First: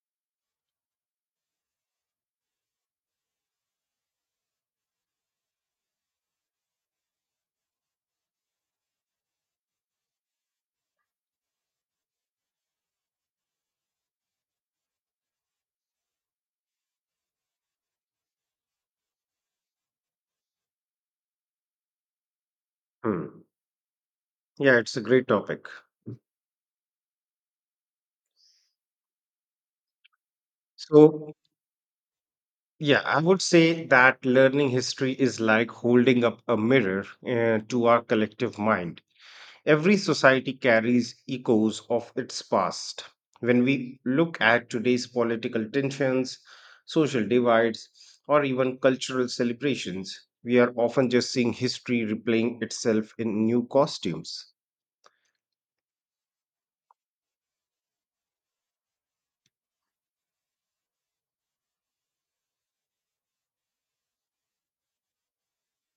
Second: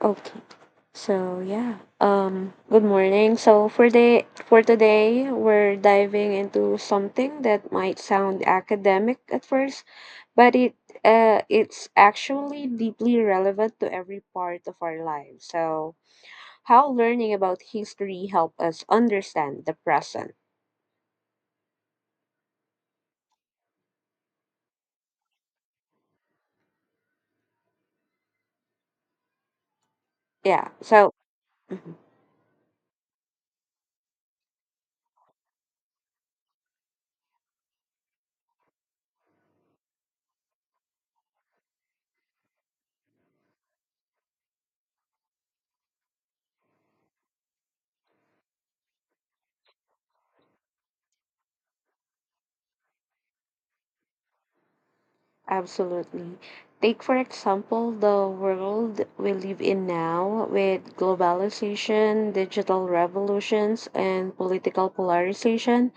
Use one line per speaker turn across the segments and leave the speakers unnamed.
Okay. So yeah. Good morning. So for today we're diving into something that might sound academic at first, but it's actually deeply relevant to every part of our lives. So how learning about history help us understand the present.
Hmm. Yeah, it's a great topic.
Yeah. So
So,
mm-hmm.
yeah, I would say that learning history is like holding up a mirror to our collective mind. Every society carries echoes of its past. When we look at today's political tensions, social divides, or even cultural celebrations, we are often just seeing history replaying itself in new costumes.
Absolutely. Take, for example, the world we live in now with globalization, digital revolutions, and political polarization.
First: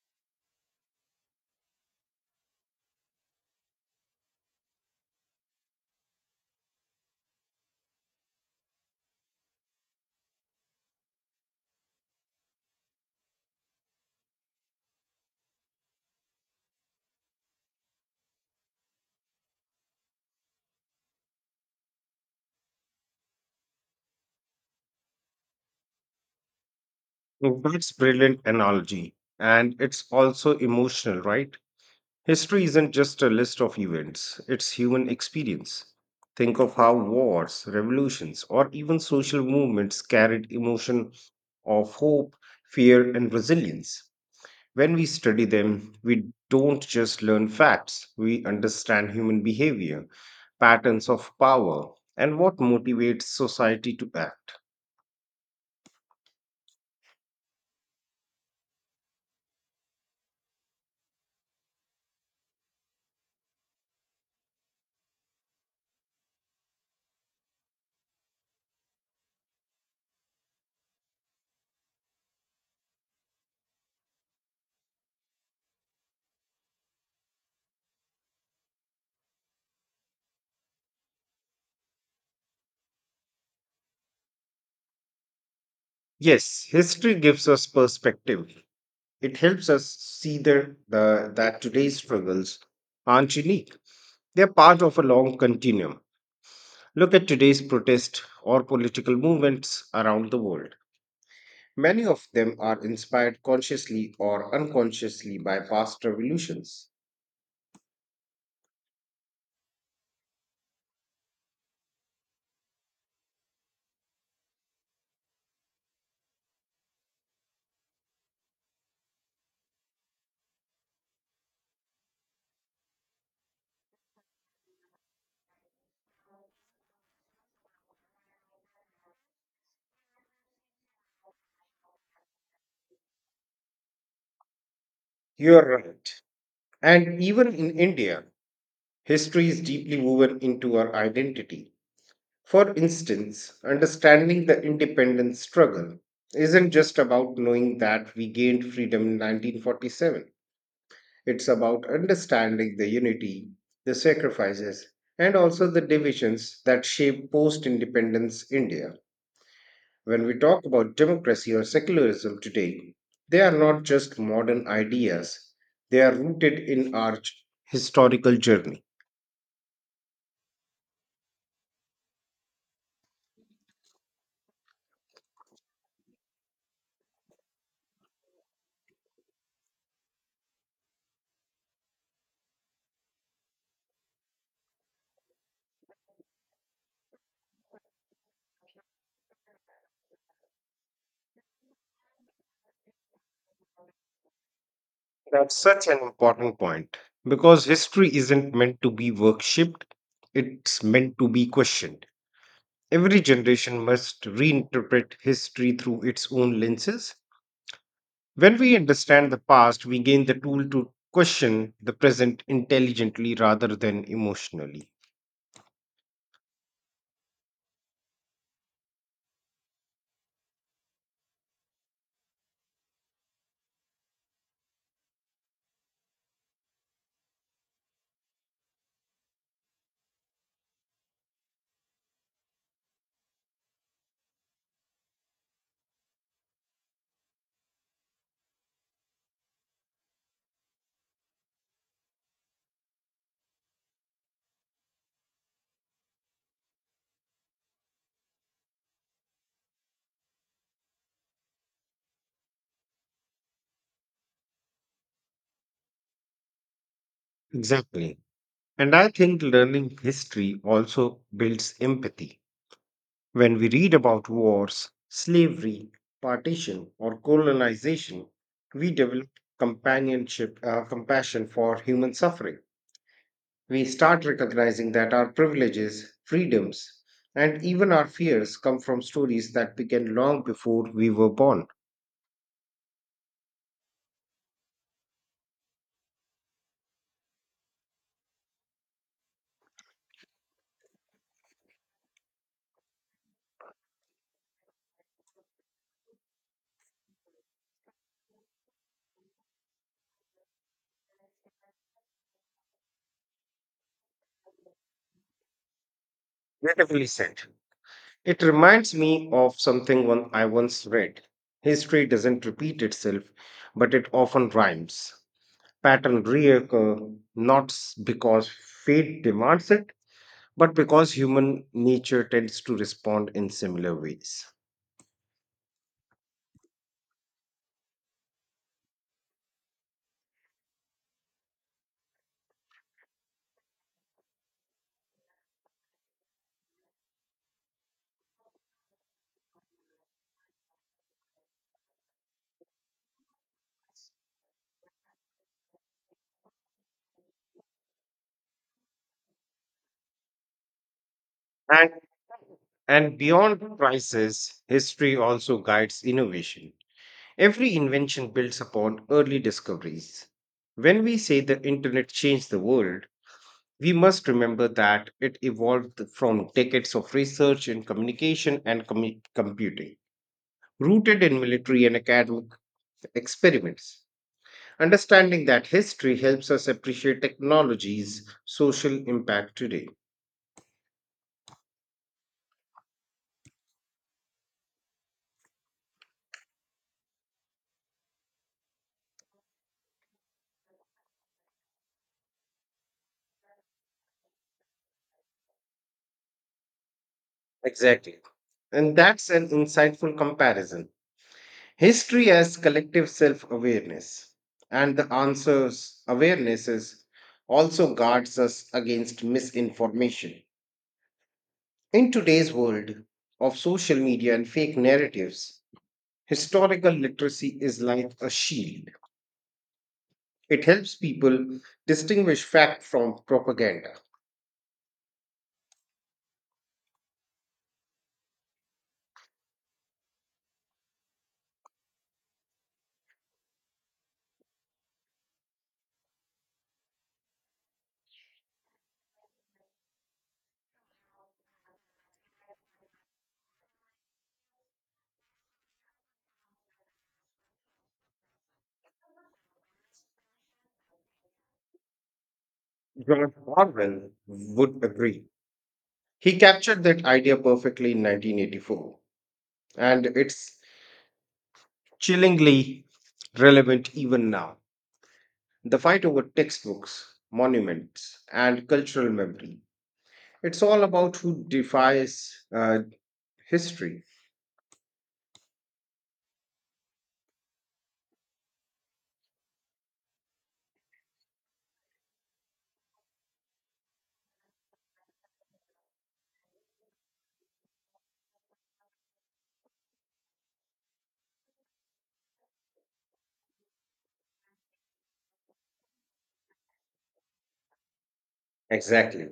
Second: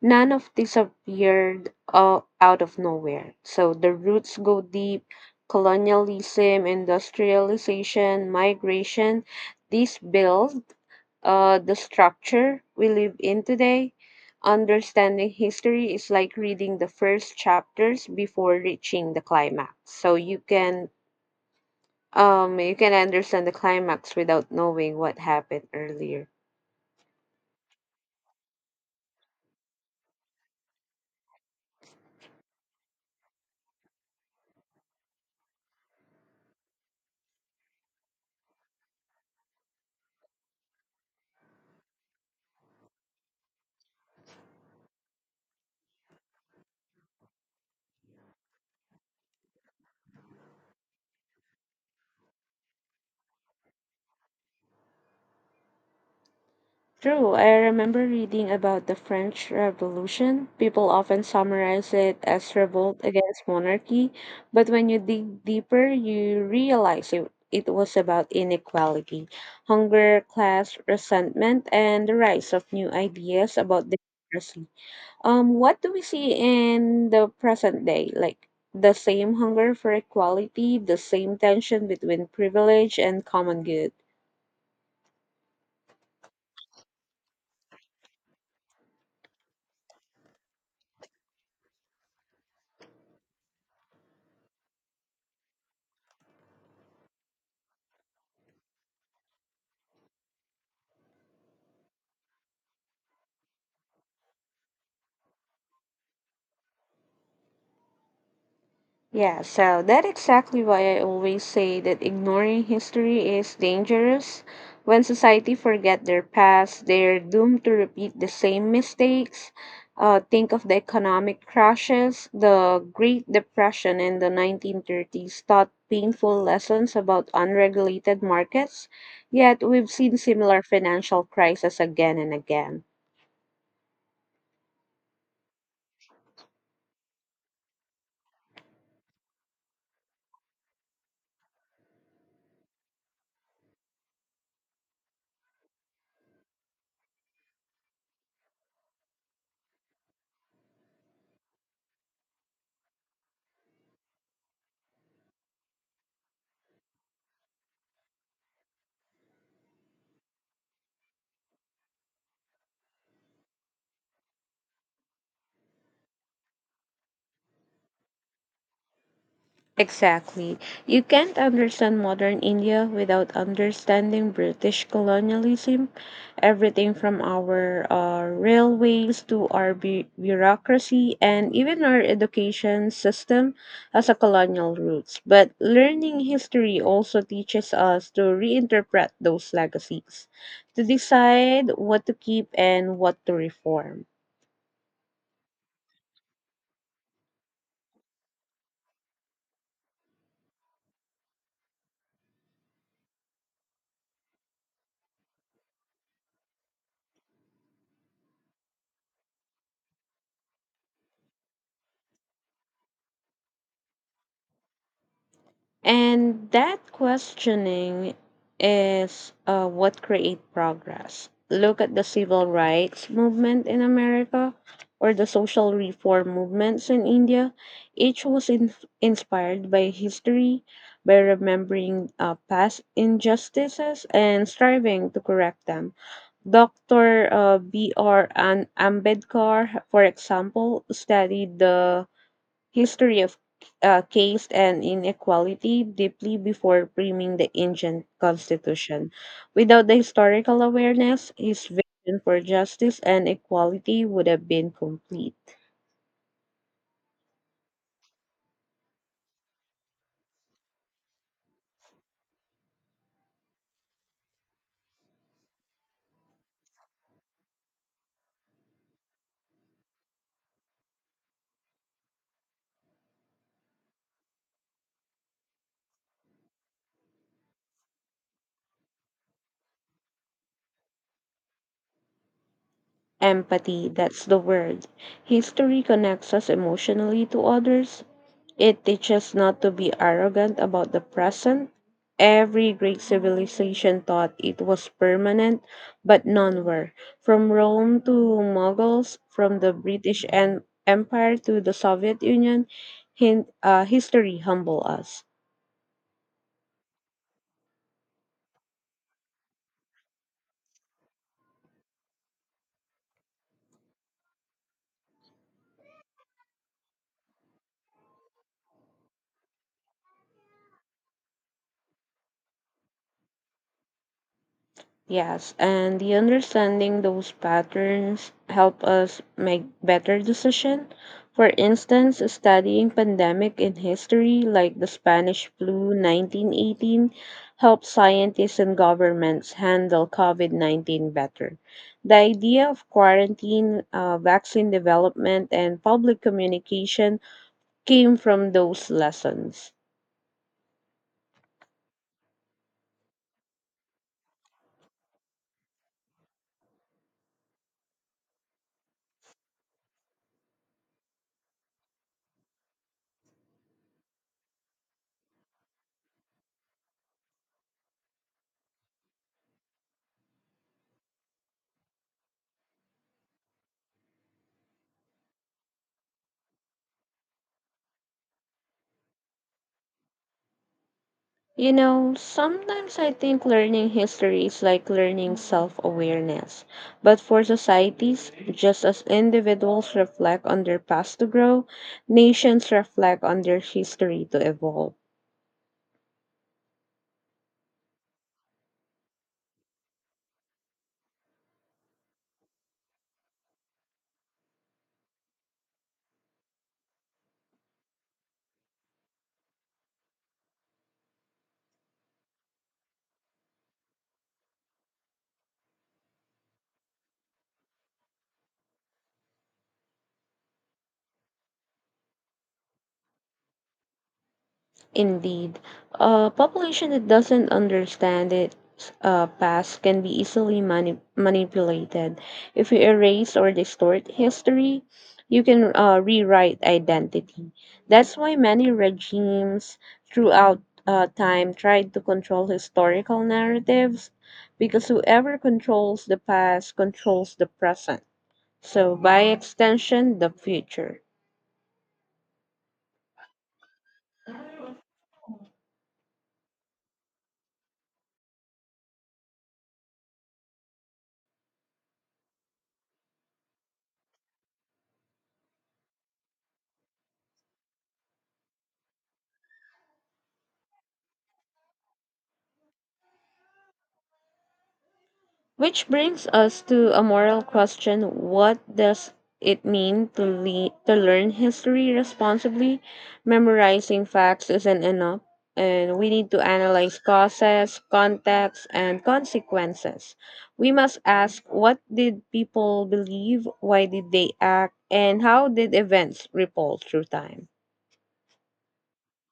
None of this appeared out of nowhere. So the roots go deep colonialism, industrialization, migration. These build the structure we live in today. Understanding history is like reading the first chapters before reaching the climax. So you can understand the climax without knowing what happened earlier.
That's brilliant analogy, and it's also emotional, right? History isn't just a list of events, it's human experience. Think of how wars, revolutions, or even social movements carried emotion of hope, fear, and resilience. When we study them, we don't just learn facts, we understand human behavior, patterns of power, and what motivates society to act.
True, I remember reading about the French Revolution. People often summarize it as revolt against monarchy, but when you dig deeper, you realize it was about inequality, hunger, class, resentment, and the rise of new ideas about democracy. What do we see in the present day? Like the same hunger for equality, the same tension between privilege and common good.
Yes, history gives us perspective. It helps us see that today's struggles aren't unique. They're part of a long continuum. Look at today's protest or political movements around the world. Many of them are inspired consciously or unconsciously by past revolutions.
Yeah, so that's exactly why I always say that ignoring history is dangerous. When society forget their past, they're doomed to repeat the same mistakes. Think of the economic crashes, the Great Depression in the 1930s taught painful lessons about unregulated markets, yet we've seen similar financial crises again and again.
You're right. And even in India, history is deeply woven into our identity. For instance, understanding the independence struggle isn't just about knowing that we gained freedom in 1947. It's about understanding the unity, the sacrifices, and also the divisions that shape post independence India. When we talk about democracy or secularism today, they are not just modern ideas, they are rooted in our historical journey.
Exactly. You can't understand modern India without understanding British colonialism. Everything from our railways to our bureaucracy and even our education system has a colonial roots. But learning history also teaches us to reinterpret those legacies, to decide what to keep and what to reform.
That's such an important point because history isn't meant to be worshipped, it's meant to be questioned. Every generation must reinterpret history through its own lenses. When we understand the past, we gain the tool to question the present intelligently rather than emotionally.
And that questioning is what create progress. Look at the civil rights movement in America or the social reform movements in India. Each was in- Inspired by history, by remembering past injustices and striving to correct them. Dr. B.R. Ambedkar, for example, studied the history of caste and inequality deeply before framing the ancient constitution. Without the historical awareness, his vision for justice and equality would have been complete.
Exactly. And I think learning history also builds empathy. When we read about wars, slavery, partition, or colonization, we develop compassion for human suffering. We start recognizing that our privileges, freedoms, and even our fears come from stories that began long before we were born.
Empathy, that's the word. History connects us emotionally to others, it teaches not to be arrogant about the present. Every great civilization thought it was permanent, but none were. From Rome to Mughals, from the Empire to the Soviet Union, history humble us.
Beautifully said. It reminds me of something one I once read. History doesn't repeat itself, but it often rhymes. Pattern reoccur not s- because fate demands it, but because human nature tends to respond in similar ways.
Yes, and the understanding those patterns help us make better decision. For instance, studying pandemic in history like the Spanish flu 1918 helps scientists and governments handle COVID-19 better. The idea of quarantine, vaccine development, and public communication came from those lessons.
And, and beyond crisis, history also guides innovation. Every invention builds upon early discoveries. When we say the internet changed the world, we must remember that it evolved from decades of research in communication and computing, rooted in military and academic experiments. Understanding that history helps us appreciate technology's social impact today.
You know, sometimes I think learning history is like learning self awareness. But for societies, just as individuals reflect on their past to grow, nations reflect on their history to evolve.
Exactly. And that's an insightful comparison. History as collective self awareness, and the answers awarenesses also guards us against misinformation. In today's world of social media and fake narratives, historical literacy is like a shield. It helps people distinguish fact from propaganda.
Indeed, a population that doesn't understand its past can be easily manipulated. If you erase or distort history, you can rewrite identity. That's why many regimes throughout time tried to control historical narratives because whoever controls the past controls the present. So, by extension, the future.
George Orwell would agree. He captured that idea perfectly in 1984, and it's chillingly relevant even now. The fight over textbooks, monuments, and cultural memory. It's all about who defies history.
Which brings us to a moral question. What does it mean to, to learn history responsibly? Memorizing facts isn't enough, and we need to analyze causes, context, and consequences. We must ask what did people believe, why did they act, and how did events ripple through time?
Exactly.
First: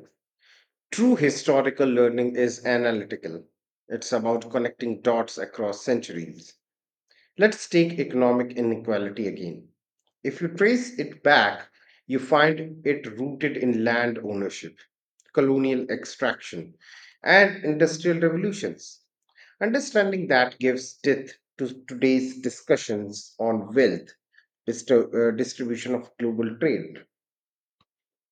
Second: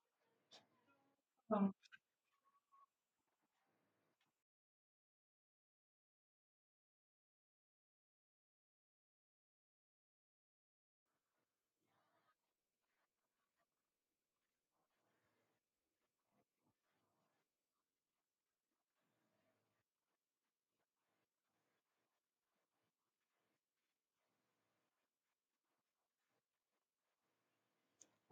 True historical learning is analytical. It's about connecting dots across centuries. Let's take economic inequality again. If you trace it back, you find it rooted in land ownership, colonial extraction, and industrial revolutions. Understanding that gives depth to today's discussions on wealth, distribution of global trade.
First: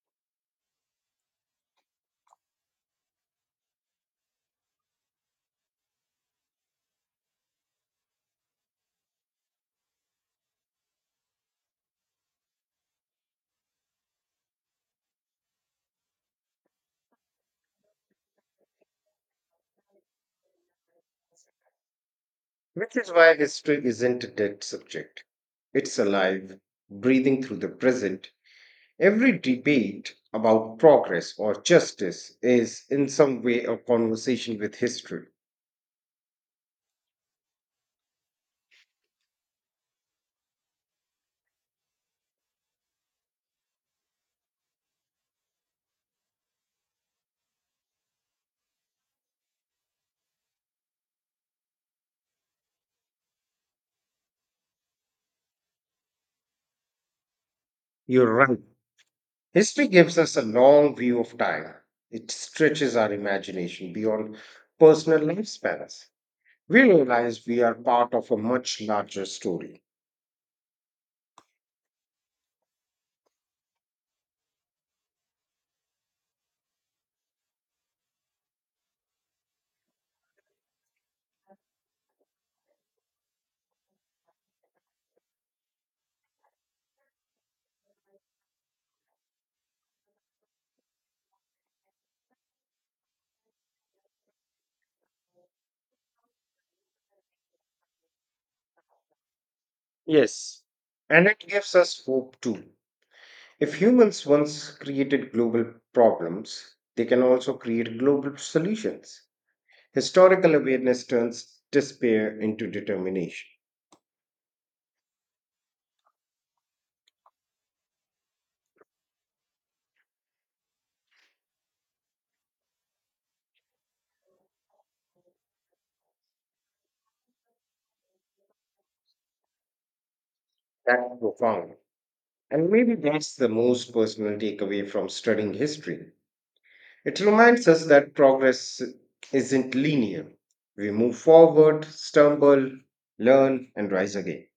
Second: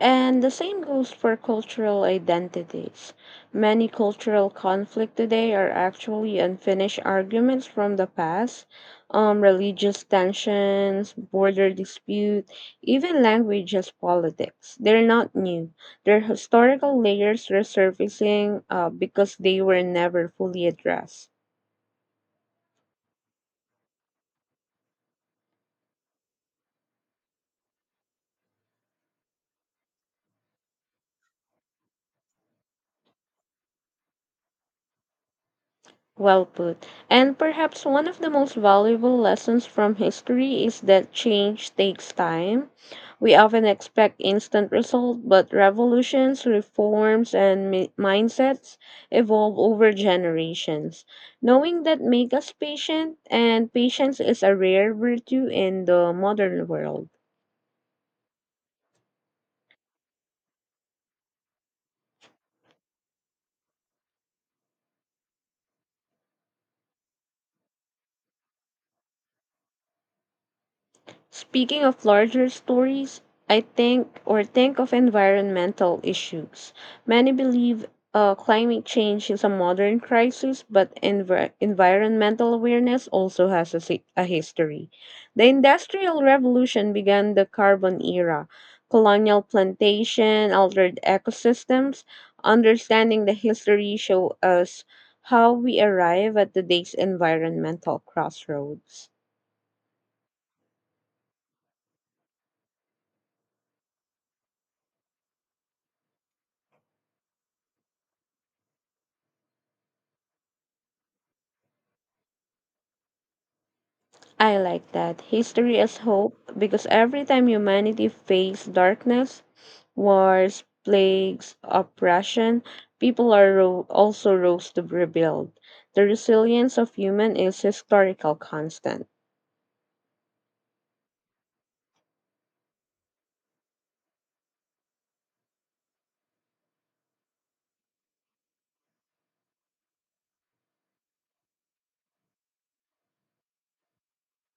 And the same goes for cultural identities. Many cultural conflict today are actually unfinished arguments from the past, religious tensions, border dispute, even language as politics. They're not new. They're historical layers resurfacing because they were never fully addressed.
Which is why history isn't a dead subject. It's alive, breathing through the present. Every debate about progress or justice is, in some way, a conversation with history.
Well put. And perhaps one of the most valuable lessons from history is that change takes time. We often expect instant results, but revolutions, reforms, and mindsets evolve over generations. Knowing that makes us patient, and patience is a rare virtue in the modern world.
You're right. History gives us a long view of time, it stretches our imagination beyond personal lifespans. We realize we are part of a much larger story.
Speaking of larger stories, I think or think of environmental issues. Many believe climate change is a modern crisis, but environmental awareness also has a history. The Industrial Revolution began the carbon era. Colonial plantation altered ecosystems. Understanding the history show us how we arrive at today's environmental crossroads.
Yes, and it gives us hope too. If humans once created global problems, they can also create global solutions. Historical awareness turns despair into determination.
I like that. History as hope, because every time humanity faced darkness, wars, plagues, oppression, people are also rose to rebuild. The resilience of human is historical constant.
That's profound. And maybe that's the most personal takeaway from studying history. It reminds us that progress isn't linear. We move forward, stumble, learn, and rise again.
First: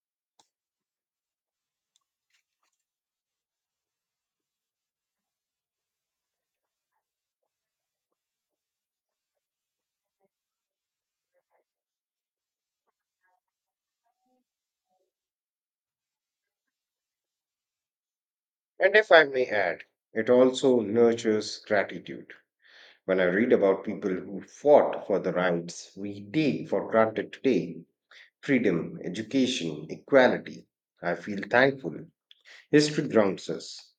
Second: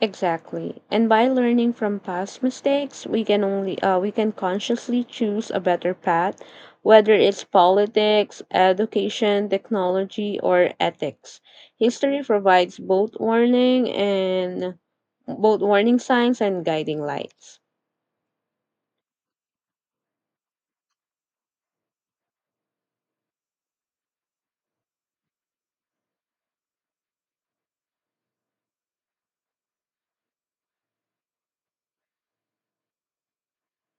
Exactly. And by learning from past mistakes, we can consciously choose a better path, whether it's politics, education, technology, or ethics. History provides both warning signs and guiding lights.
And if I may add, it also nurtures gratitude. When I read about people who fought for the rights we take for granted today, freedom, education, equality, I feel thankful. History grounds us.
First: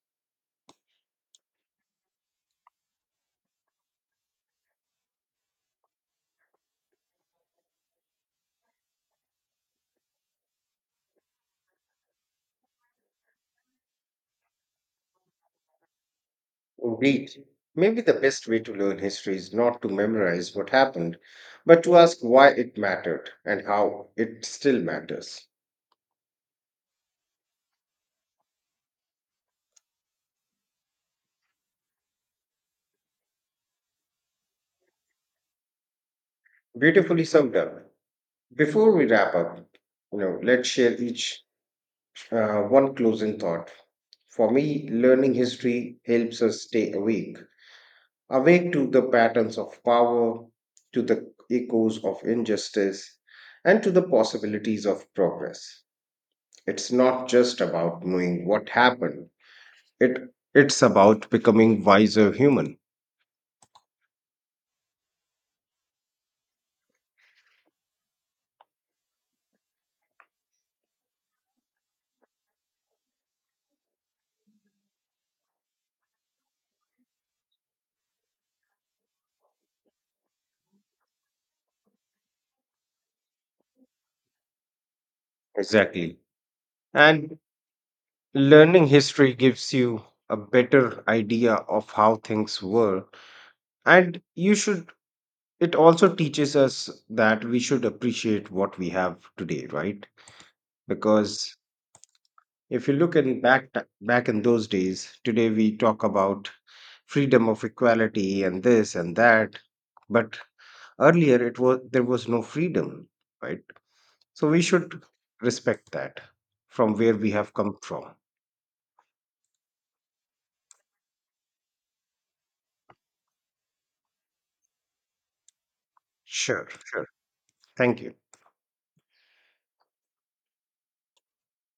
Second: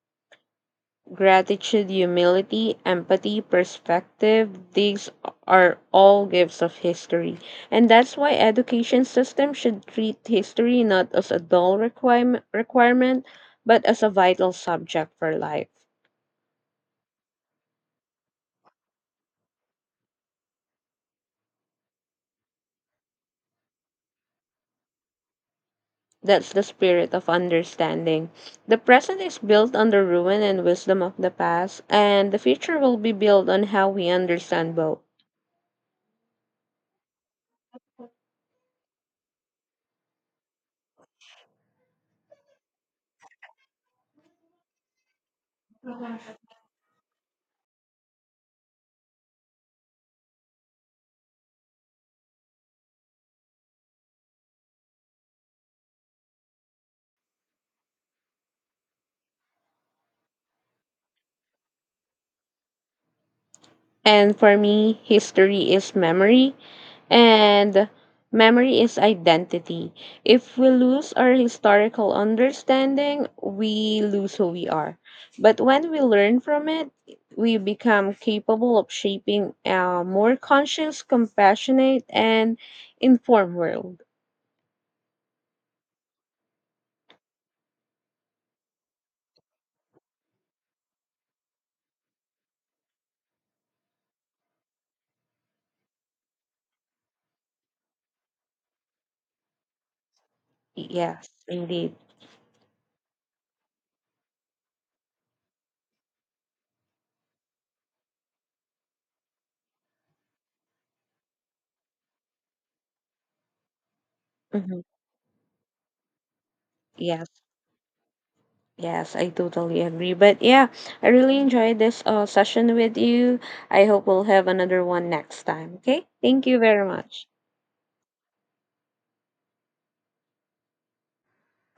Gratitude, humility, empathy, perspective, these are all gifts of history. And that's why education system should treat history not as a dull requirement but as a vital subject for life.
Indeed, maybe the best way to learn history is not to memorize what happened, but to ask why it mattered and how it still matters.
That's the spirit of understanding. The present is built on the ruin and wisdom of the past, and the future will be built on how we understand both.
Beautifully summed up. Before we wrap up, you know, let's share each one closing thought. For me, learning history helps us stay awake, awake to the patterns of power, to the echoes of injustice, and to the possibilities of progress. It's not just about knowing what happened. It it's about becoming wiser human.
And for me, history is memory, and memory is identity. If we lose our historical understanding, we lose who we are. But when we learn from it, we become capable of shaping a more conscious, compassionate, and informed world.
Exactly. And learning history gives you a better idea of how things were and you should, it also teaches us that we should appreciate what we have today, right?
Yes,
Because
indeed.
if you look in back in those days, today we talk about freedom of equality and this and that, but earlier it was there was no freedom, right? So we
Mhm.
should respect that from where
Yes.
we have come from.
Yes, I totally agree. But yeah, I really enjoyed this session with you. I hope we'll have another one next time. Okay? Thank you
Sure,
very
sure.
much.
Thank you.